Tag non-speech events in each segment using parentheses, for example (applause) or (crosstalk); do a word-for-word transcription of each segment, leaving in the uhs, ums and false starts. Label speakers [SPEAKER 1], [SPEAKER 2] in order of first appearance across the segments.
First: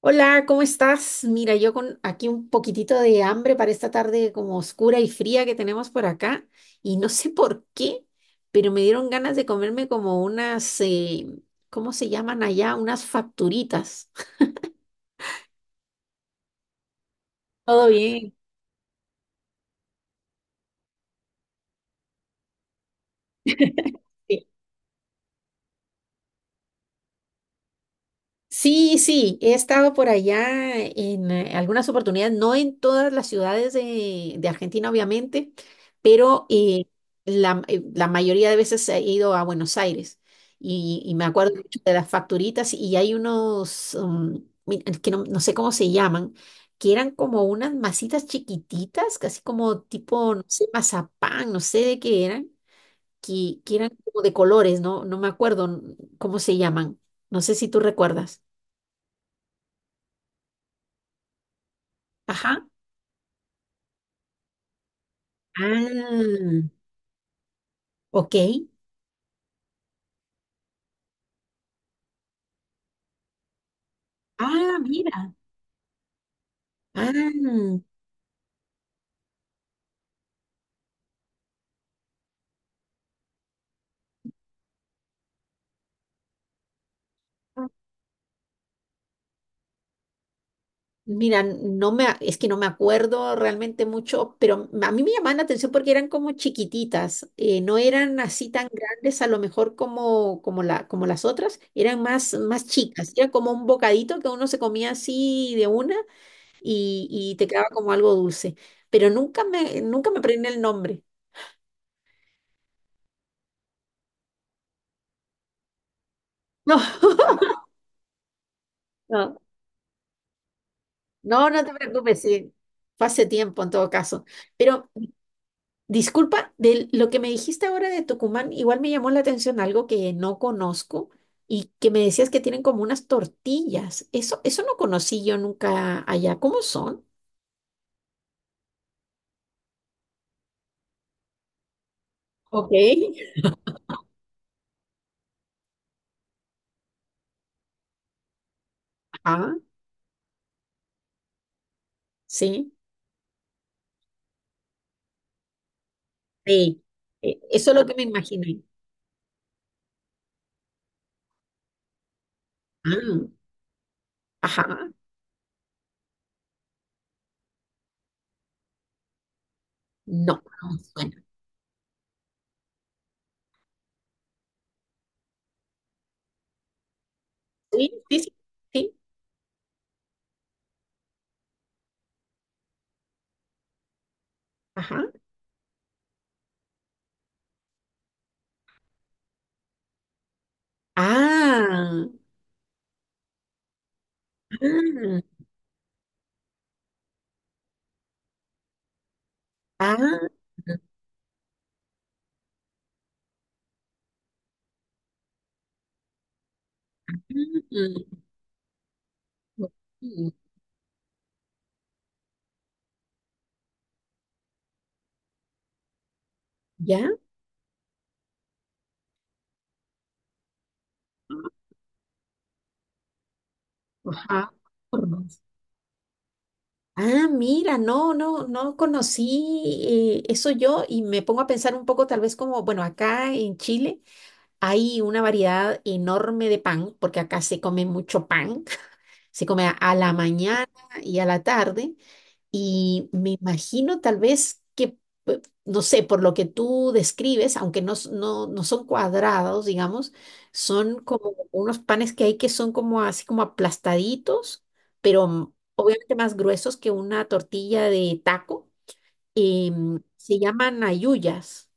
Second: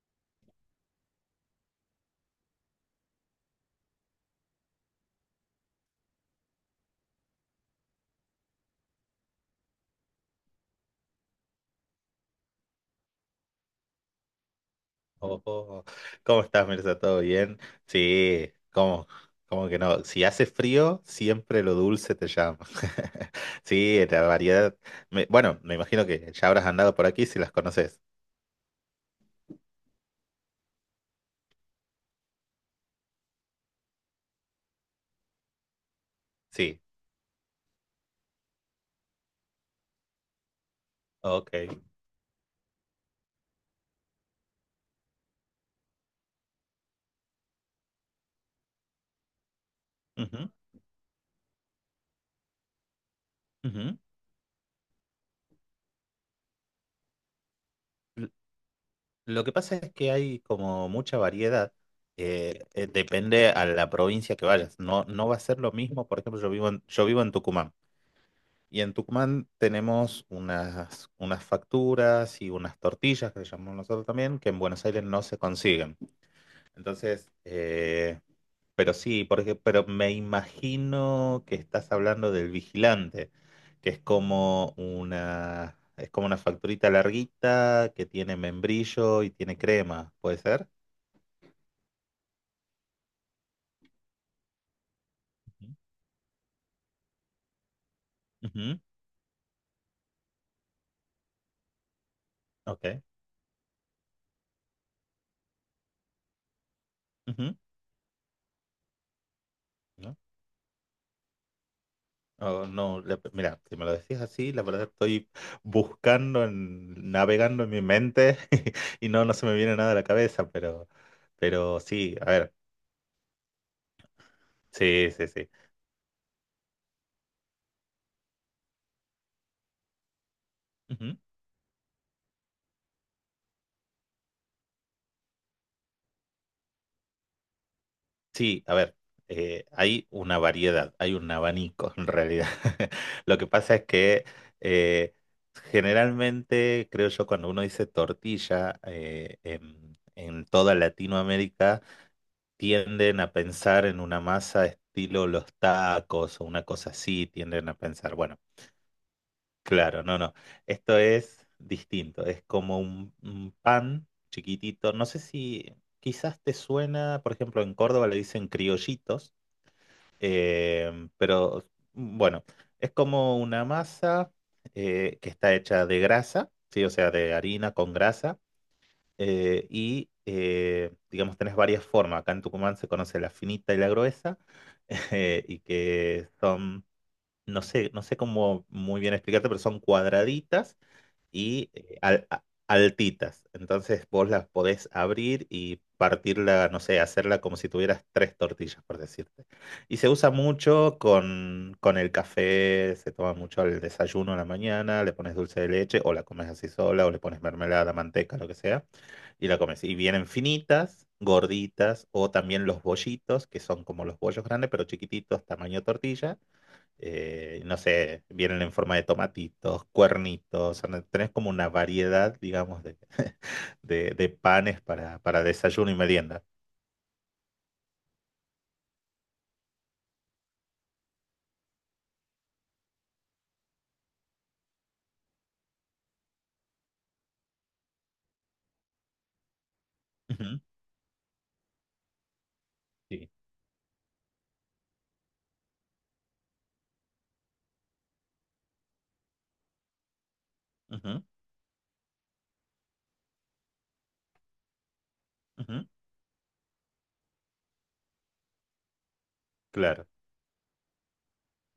[SPEAKER 1] Hola, ¿cómo estás? Mira, yo con aquí un poquitito de hambre para esta tarde como oscura y fría que tenemos por acá y no sé por qué, pero me dieron ganas de comerme como unas, eh, ¿cómo se llaman allá? Unas facturitas.
[SPEAKER 2] Oh, oh, ¿cómo estás, Mirza? ¿Todo bien?
[SPEAKER 1] Todo bien.
[SPEAKER 2] Sí, ¿cómo, cómo que no? Si hace frío, siempre lo dulce te llama. (laughs) Sí, la
[SPEAKER 1] Sí.
[SPEAKER 2] variedad. Me- bueno, me imagino que ya habrás andado por aquí si las conoces.
[SPEAKER 1] Sí, sí, he estado por allá en eh, algunas oportunidades, no en todas las ciudades de, de Argentina, obviamente, pero
[SPEAKER 2] Sí,
[SPEAKER 1] eh, la, eh, la mayoría de veces he ido a Buenos Aires y, y me acuerdo
[SPEAKER 2] ok.
[SPEAKER 1] mucho de las facturitas y hay unos, um, mi- es que no, no sé cómo se llaman, que eran como unas masitas chiquititas, casi como tipo, no
[SPEAKER 2] Ujú,
[SPEAKER 1] sé, mazapán, no sé de qué eran, que, que eran
[SPEAKER 2] ujú.
[SPEAKER 1] como de colores, no, no me acuerdo n- cómo se llaman, no sé si tú
[SPEAKER 2] L-
[SPEAKER 1] recuerdas.
[SPEAKER 2] Lo que pasa es que hay como mucha variedad. Eh,
[SPEAKER 1] Ajá.
[SPEAKER 2] eh, depende a la provincia que vayas. No, no va a ser lo mismo. Por ejemplo, yo
[SPEAKER 1] Ah,
[SPEAKER 2] vivo en, yo vivo en Tucumán.
[SPEAKER 1] ok.
[SPEAKER 2] Y en Tucumán tenemos unas, unas facturas y unas tortillas que le llamamos nosotros también, que en
[SPEAKER 1] Ah,
[SPEAKER 2] Buenos Aires no
[SPEAKER 1] mira.
[SPEAKER 2] se consiguen. Entonces,
[SPEAKER 1] Ah,
[SPEAKER 2] eh, pero sí, porque, pero me imagino que estás hablando del vigilante, que es como una, es como una facturita larguita que tiene membrillo y tiene crema, ¿puede ser?
[SPEAKER 1] mira, no me, a- es que no me acuerdo realmente mucho, pero a mí me llamaban la
[SPEAKER 2] Ujú.
[SPEAKER 1] atención porque eran como chiquititas, eh, no eran así tan
[SPEAKER 2] Ujú,
[SPEAKER 1] grandes a lo mejor como, como, la, como las otras, eran más, más
[SPEAKER 2] ok.
[SPEAKER 1] chicas, era como un bocadito que uno se comía así de una y, y te
[SPEAKER 2] Ujú,
[SPEAKER 1] quedaba como algo dulce, pero nunca me, nunca
[SPEAKER 2] ¿no?
[SPEAKER 1] me aprendí el nombre.
[SPEAKER 2] Oh, no, la- mira, si me lo decís así, la verdad estoy buscando, en- navegando
[SPEAKER 1] (laughs)
[SPEAKER 2] en mi mente (laughs) y no,
[SPEAKER 1] No, (laughs)
[SPEAKER 2] no
[SPEAKER 1] no.
[SPEAKER 2] se me viene nada a la cabeza, pero,
[SPEAKER 1] No, no te
[SPEAKER 2] pero sí,
[SPEAKER 1] preocupes,
[SPEAKER 2] a
[SPEAKER 1] sí.
[SPEAKER 2] ver,
[SPEAKER 1] Fue hace tiempo en todo caso. Pero
[SPEAKER 2] sí, sí, sí.
[SPEAKER 1] disculpa, de lo que me dijiste ahora de Tucumán, igual me llamó la atención algo que no conozco
[SPEAKER 2] Ujú.
[SPEAKER 1] y que me decías que tienen como unas tortillas. Eso, eso no conocí yo nunca allá. ¿Cómo son?
[SPEAKER 2] Sí, a ver, eh, hay una variedad, hay un abanico en realidad.
[SPEAKER 1] Ok.
[SPEAKER 2] (laughs) Lo que pasa es que eh, generalmente, creo yo, cuando uno dice tortilla eh,
[SPEAKER 1] Ah,
[SPEAKER 2] en en toda Latinoamérica,
[SPEAKER 1] sí.
[SPEAKER 2] tienden a pensar en una masa estilo los tacos o una
[SPEAKER 1] Sí.
[SPEAKER 2] cosa así,
[SPEAKER 1] Eh, eso
[SPEAKER 2] tienden a
[SPEAKER 1] es lo que me
[SPEAKER 2] pensar, bueno,
[SPEAKER 1] imaginé.
[SPEAKER 2] claro, no, no, esto es distinto, es como un,
[SPEAKER 1] Ah,
[SPEAKER 2] un pan
[SPEAKER 1] ajá.
[SPEAKER 2] chiquitito, no sé si quizás te suena, por ejemplo, en Córdoba le dicen criollitos,
[SPEAKER 1] No, no me
[SPEAKER 2] eh,
[SPEAKER 1] suena.
[SPEAKER 2] pero mm, bueno, es como una masa eh, que está hecha de grasa, sí, o sea, de harina con
[SPEAKER 1] Sí, sí, sí.
[SPEAKER 2] grasa,
[SPEAKER 1] Sí.
[SPEAKER 2] eh, y eh, digamos, tenés varias formas. Acá en Tucumán se conoce la finita y la gruesa,
[SPEAKER 1] Ajá.
[SPEAKER 2] (laughs) eh, y que son, no sé, no sé cómo muy bien explicarte, pero son cuadraditas y eh,
[SPEAKER 1] Ah,
[SPEAKER 2] al- a- altitas. Entonces vos las podés
[SPEAKER 1] ah,
[SPEAKER 2] abrir y partirla, no sé, hacerla como si tuvieras tres tortillas, por decirte. Y se usa
[SPEAKER 1] ah.
[SPEAKER 2] mucho con, con el café, se toma mucho al desayuno a la mañana, le pones dulce de leche o la comes así sola o le pones mermelada,
[SPEAKER 1] Mm,
[SPEAKER 2] manteca, lo que sea, y la comes. Y vienen
[SPEAKER 1] ok.
[SPEAKER 2] finitas, gorditas o también los bollitos, que son como los bollos grandes, pero chiquititos, tamaño tortilla,
[SPEAKER 1] ¿Ya?
[SPEAKER 2] eh, no sé, vienen en forma de tomatitos, cuernitos, o sea, tenés como una variedad, digamos, de, (laughs) de, de
[SPEAKER 1] Ajá.
[SPEAKER 2] panes para,
[SPEAKER 1] Hormonas.
[SPEAKER 2] para desayuno y merienda.
[SPEAKER 1] Ah, mira, no, no, no conocí eh, eso yo y me pongo a pensar un poco tal vez como, bueno, acá en Chile hay una variedad enorme de pan, porque acá se come mucho pan. Se come a, a la
[SPEAKER 2] Ujú.
[SPEAKER 1] mañana y a la tarde. Y
[SPEAKER 2] Sí,
[SPEAKER 1] me imagino tal vez que, pe- no sé, por lo que tú describes, aunque no, s- no, no son cuadrados, digamos, son
[SPEAKER 2] ujú,
[SPEAKER 1] como unos panes que hay que son como así como aplastaditos, pero mm,
[SPEAKER 2] ujú,
[SPEAKER 1] obviamente más gruesos que una tortilla de taco. Em,
[SPEAKER 2] claro.
[SPEAKER 1] se llaman ayuyas,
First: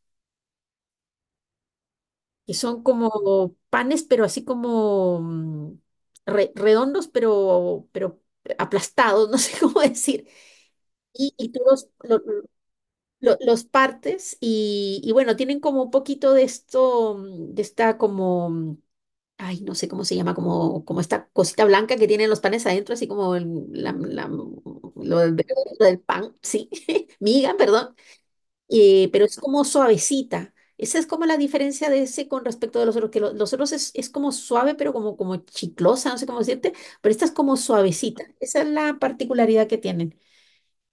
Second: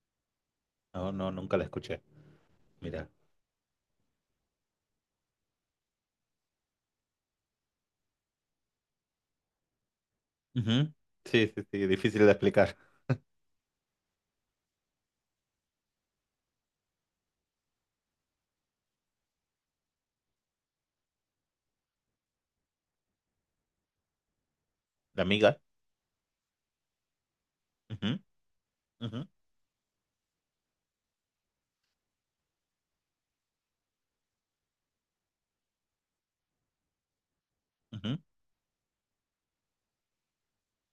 [SPEAKER 2] No, no, nunca la escuché.
[SPEAKER 1] que son
[SPEAKER 2] Mira.
[SPEAKER 1] como panes, pero así como mm, re- redondos, pero, pero aplastados, (laughs) no sé cómo decir.
[SPEAKER 2] Ujú,
[SPEAKER 1] Y, y
[SPEAKER 2] sí,
[SPEAKER 1] tú
[SPEAKER 2] sí, sí,
[SPEAKER 1] los, lo-
[SPEAKER 2] difícil de explicar.
[SPEAKER 1] lo- Los partes y, y bueno, tienen como un poquito de esto, mm, de esta como, mm, ay, no sé cómo se llama, como, como esta cosita blanca que tienen los panes adentro, así como el- la- la- lo
[SPEAKER 2] La
[SPEAKER 1] del,
[SPEAKER 2] miga.
[SPEAKER 1] lo del pan, sí, (laughs) miga, perdón.
[SPEAKER 2] Ujú,
[SPEAKER 1] Eh,
[SPEAKER 2] ujú,
[SPEAKER 1] pero es como suavecita. Esa es como la diferencia de ese con respecto de los otros, que lo- los otros es, es como suave, pero como, como chiclosa, no sé cómo decirte, pero esta es como
[SPEAKER 2] ujú,
[SPEAKER 1] suavecita. Esa es la particularidad que tienen.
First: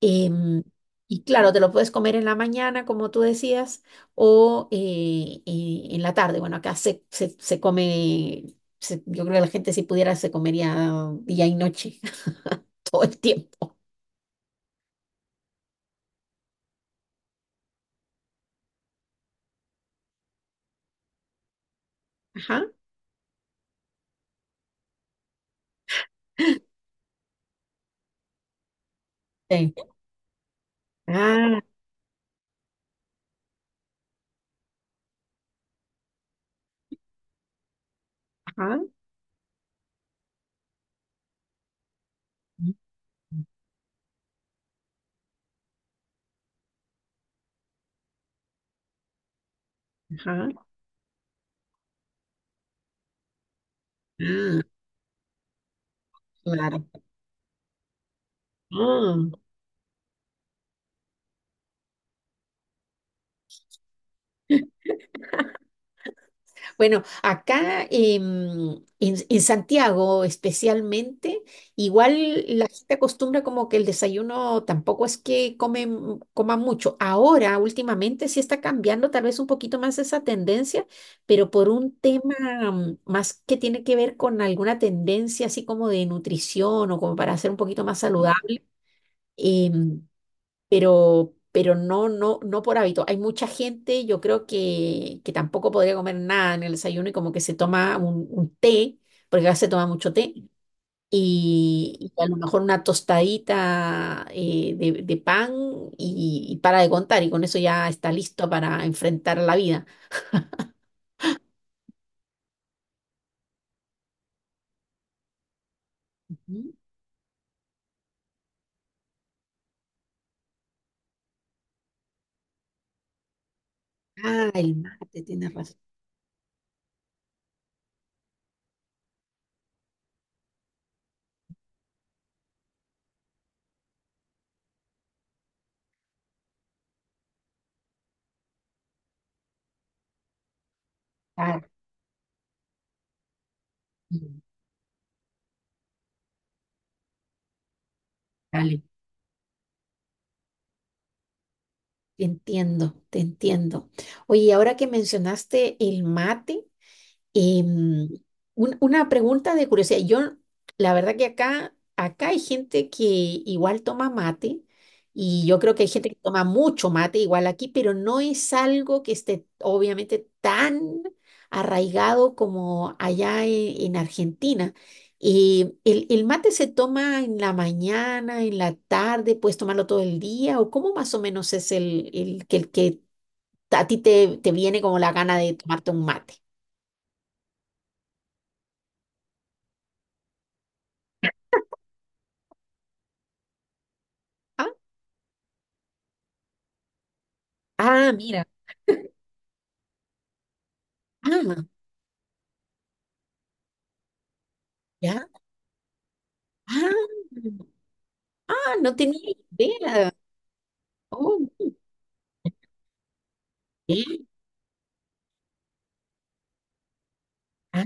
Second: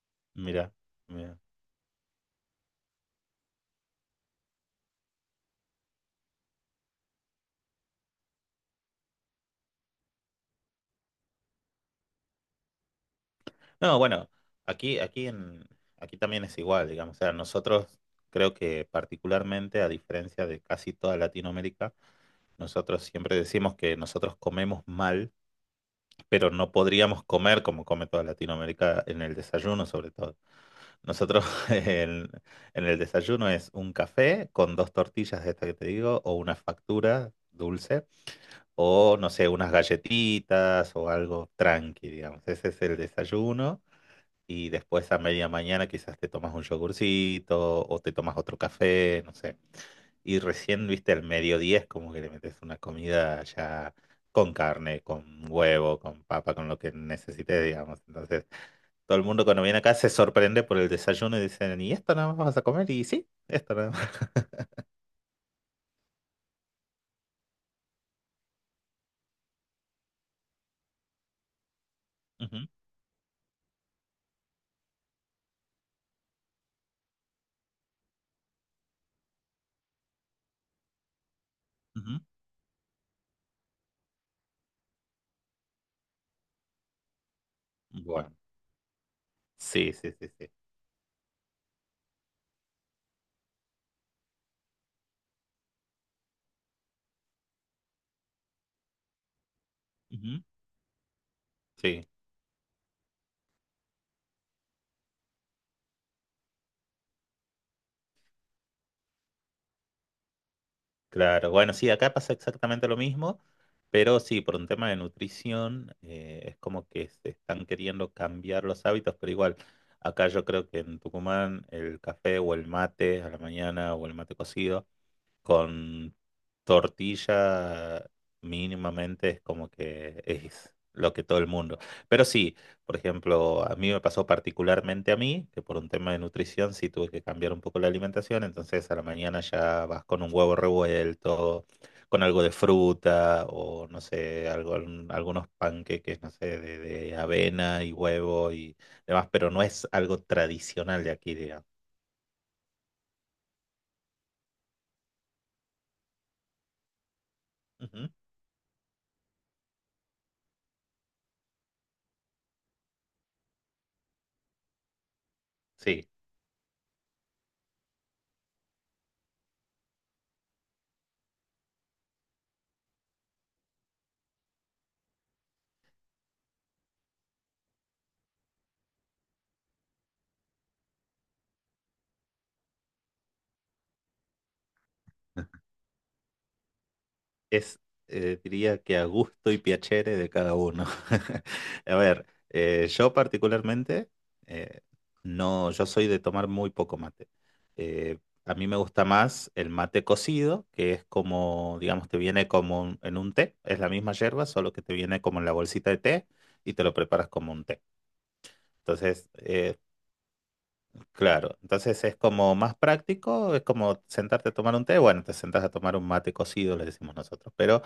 [SPEAKER 1] Em,
[SPEAKER 2] mira,
[SPEAKER 1] y
[SPEAKER 2] mira.
[SPEAKER 1] claro, te lo puedes comer en la mañana, como tú decías, o eh, eh, en la tarde. Bueno, acá se, se, se come, se- yo creo que la gente si pudiera se comería día y noche, (laughs) todo el tiempo.
[SPEAKER 2] No, bueno, aquí, aquí en, aquí también es igual, digamos. O sea, nosotros creo que particularmente, a diferencia de casi toda Latinoamérica,
[SPEAKER 1] Ajá.
[SPEAKER 2] nosotros siempre decimos que nosotros comemos mal, pero no podríamos comer como come toda Latinoamérica en el
[SPEAKER 1] Sí.
[SPEAKER 2] desayuno, sobre todo. Nosotros
[SPEAKER 1] Ah,
[SPEAKER 2] (laughs) en, en el desayuno es un café con dos tortillas de esta que te digo, o una factura dulce,
[SPEAKER 1] ajá.
[SPEAKER 2] o no sé, unas galletitas o algo tranqui, digamos. Ese es el desayuno y después a media mañana quizás te tomas un yogurcito o te tomas otro café, no sé. Y
[SPEAKER 1] Ajá.
[SPEAKER 2] recién, viste, al mediodía es como que le metes una comida ya con
[SPEAKER 1] Ah.
[SPEAKER 2] carne, con huevo, con papa, con lo que
[SPEAKER 1] Claro.
[SPEAKER 2] necesites, digamos. Entonces, todo el
[SPEAKER 1] Mm.
[SPEAKER 2] mundo cuando viene acá se sorprende por el desayuno y dicen, ¿y esto nada más vas a comer? Y sí, esto nada más.
[SPEAKER 1] Bueno, acá em, en, en Santiago especialmente, igual
[SPEAKER 2] (laughs) Ujú,
[SPEAKER 1] la gente acostumbra como que el desayuno tampoco es que comen, coman mucho. Ahora, últimamente, sí está cambiando tal vez un poquito más esa tendencia, pero por un
[SPEAKER 2] ujú.
[SPEAKER 1] tema mm, más que tiene que ver con alguna tendencia así como de nutrición o como para ser un poquito más
[SPEAKER 2] Bueno,
[SPEAKER 1] saludable.
[SPEAKER 2] sí,
[SPEAKER 1] em,
[SPEAKER 2] sí, sí, sí.
[SPEAKER 1] pero, pero no, no, no por hábito. Hay mucha gente, yo creo que, que tampoco podría comer nada en el desayuno y como que se toma un, un té, porque acá se toma mucho té,
[SPEAKER 2] Ujú.
[SPEAKER 1] y,
[SPEAKER 2] Sí.
[SPEAKER 1] y a lo mejor una tostadita eh, de, de pan y, y para de contar, y con eso ya está listo para enfrentar la vida.
[SPEAKER 2] Claro, bueno, sí, acá pasa exactamente lo mismo, pero sí, por un tema de nutrición, eh, es
[SPEAKER 1] Ujú.
[SPEAKER 2] como que se están queriendo cambiar los hábitos, pero igual, acá yo creo que en Tucumán el café o el mate a la mañana o el mate
[SPEAKER 1] Ah, el
[SPEAKER 2] cocido
[SPEAKER 1] mate, tienes razón.
[SPEAKER 2] con tortilla mínimamente es como que es lo que todo el mundo. Pero sí, por ejemplo, a mí me pasó particularmente a mí, que por un tema de nutrición sí tuve que cambiar un poco la alimentación, entonces a la mañana ya vas con un huevo
[SPEAKER 1] Ah,
[SPEAKER 2] revuelto, con algo de fruta o no
[SPEAKER 1] mm,
[SPEAKER 2] sé, algo, algún- algunos panqueques, no sé, de, de avena y huevo y
[SPEAKER 1] dale,
[SPEAKER 2] demás, pero no es algo tradicional de aquí, digamos.
[SPEAKER 1] te entiendo, te entiendo. Oye, ahora que mencionaste el mate, y, mm,
[SPEAKER 2] Ujú.
[SPEAKER 1] un- una pregunta de curiosidad. Yo, la verdad que acá, acá hay gente que igual toma mate y yo creo que hay
[SPEAKER 2] Sí.
[SPEAKER 1] gente que toma mucho mate igual aquí, pero no es algo que esté obviamente tan arraigado como allá e- en Argentina. Y el, el mate se toma en la mañana, en la tarde, puedes tomarlo todo el día o cómo más o menos es el, el, que, el que a ti te, te viene como la gana de tomarte un mate.
[SPEAKER 2] Es, eh, diría que a gusto y piacere de cada uno. (laughs) A ver, eh, yo particularmente, eh, no, yo soy de tomar muy poco mate.
[SPEAKER 1] Ah,
[SPEAKER 2] Eh,
[SPEAKER 1] mira.
[SPEAKER 2] a mí me gusta más el mate cocido, que es
[SPEAKER 1] Ah,
[SPEAKER 2] como, digamos, te viene como un- en un té, es la misma yerba, solo que te viene
[SPEAKER 1] ya.
[SPEAKER 2] como en la bolsita de té y te lo
[SPEAKER 1] Ah,
[SPEAKER 2] preparas como un té.
[SPEAKER 1] ah, no tenía
[SPEAKER 2] Entonces, eh,
[SPEAKER 1] idea. Oh,
[SPEAKER 2] claro,
[SPEAKER 1] muy
[SPEAKER 2] entonces es como más práctico, es como
[SPEAKER 1] bien.
[SPEAKER 2] sentarte a tomar un té, bueno, te sentás a tomar un mate cocido, le decimos nosotros, pero...
[SPEAKER 1] Ah,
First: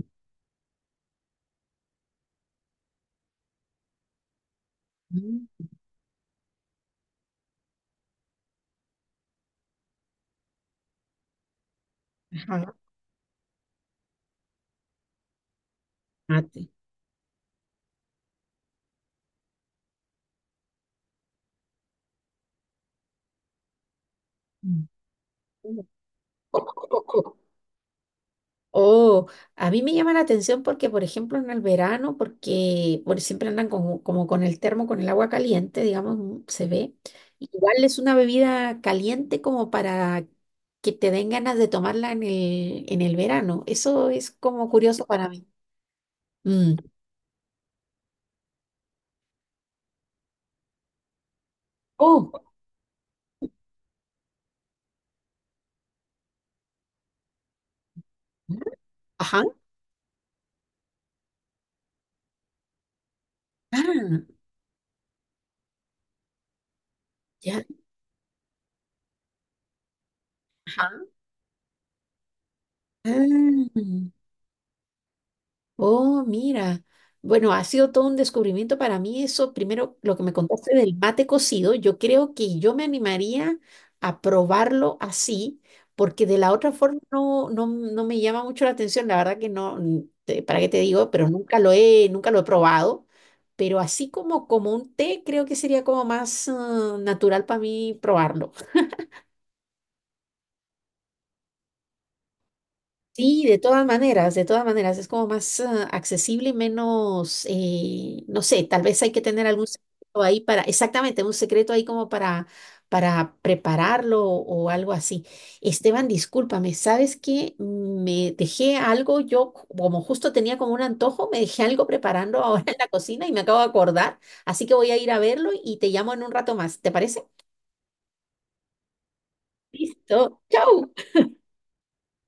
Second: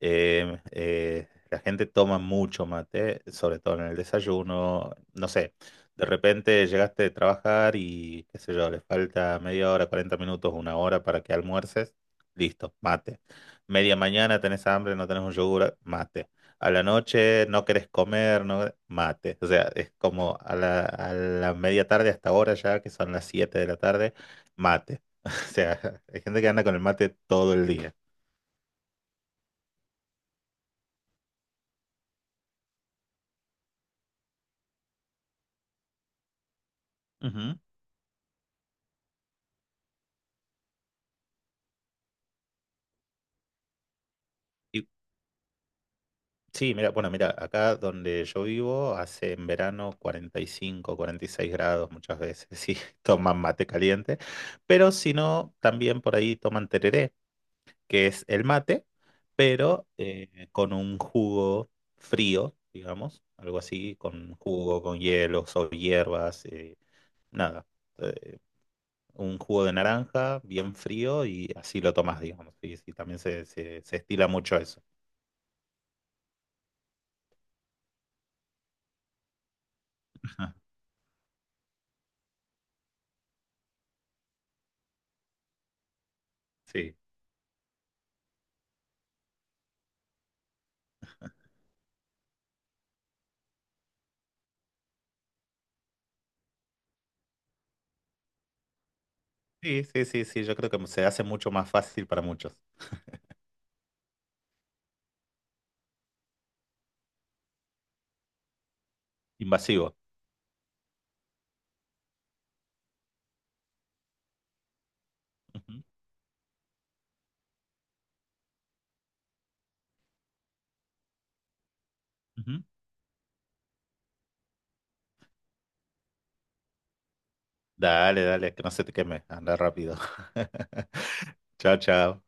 [SPEAKER 2] Em, eh, la gente toma mucho mate, sobre todo en el desayuno. No
[SPEAKER 1] mm,
[SPEAKER 2] sé, de repente llegaste de trabajar y, qué sé yo, le falta media hora, cuarenta minutos, una hora para que almuerces. Listo,
[SPEAKER 1] ajá,
[SPEAKER 2] mate. Media mañana tenés hambre, no tenés un yogur, mate.
[SPEAKER 1] mate.
[SPEAKER 2] A
[SPEAKER 1] (laughs)
[SPEAKER 2] la noche no querés comer, no, mate. O sea, es como a la, a la media tarde hasta ahora ya, que son las siete de la tarde,
[SPEAKER 1] Mm.
[SPEAKER 2] mate. (laughs) O sea, hay gente que anda con el mate todo el día.
[SPEAKER 1] Oh, a mí me llama la atención porque, por ejemplo, en el verano, porque por, siempre andan como, como con el termo, con el agua caliente, digamos, mm, se ve.
[SPEAKER 2] Ujú.
[SPEAKER 1] Igual es una bebida caliente como para que te den ganas de tomarla en el, en el verano. Eso es como
[SPEAKER 2] ¿Y
[SPEAKER 1] curioso para mí. Mm.
[SPEAKER 2] sí, mira, bueno, mira, acá donde yo vivo hace en verano cuarenta, cuarenta y cinco, cuarenta y seis grados muchas
[SPEAKER 1] Oh,
[SPEAKER 2] veces, (laughs) sí, toman mate caliente, pero si no, también por ahí toman tereré, que es el mate,
[SPEAKER 1] ajá.
[SPEAKER 2] pero eh, con un jugo frío, digamos, algo así,
[SPEAKER 1] Ah,
[SPEAKER 2] con jugo, con hielos o hierbas, eh,
[SPEAKER 1] ya.
[SPEAKER 2] nada, eh, un jugo de naranja bien
[SPEAKER 1] Ajá.
[SPEAKER 2] frío y así lo tomas, digamos, y, sí, también se, se, se estila
[SPEAKER 1] Ah,
[SPEAKER 2] mucho eso,
[SPEAKER 1] oh, mira. Bueno, ha sido todo un descubrimiento para mí eso. Primero, lo que me
[SPEAKER 2] (laughs)
[SPEAKER 1] contaste del mate cocido, yo creo que yo me animaría a probarlo así, porque de la otra
[SPEAKER 2] sí.
[SPEAKER 1] forma no, no, no me llama mucho la atención. La verdad que no, mm, te- ¿para qué te digo? Pero nunca lo he, nunca lo he probado. Pero así como, como un té, creo que sería como más, ah, natural para mí probarlo.
[SPEAKER 2] Sí, sí, sí, sí, yo creo que se hace mucho más fácil para muchos.
[SPEAKER 1] Sí, de todas maneras, de todas maneras, es como más ah, accesible y menos, eh, no sé, tal vez hay que tener algún
[SPEAKER 2] Invasivo.
[SPEAKER 1] secreto ahí para, exactamente, un secreto ahí como para, para prepararlo o algo así.
[SPEAKER 2] Ujú,
[SPEAKER 1] Esteban, discúlpame, ¿sabes que me dejé algo? Yo como justo tenía como un antojo, me dejé algo preparando (laughs) ahora
[SPEAKER 2] ujú.
[SPEAKER 1] en la cocina y me acabo de acordar, así que voy a ir a verlo y te llamo en un rato más, ¿te parece?
[SPEAKER 2] Dale, dale, que no se te queme. Anda rápido.
[SPEAKER 1] Listo, chau.
[SPEAKER 2] (laughs) Chao, chao.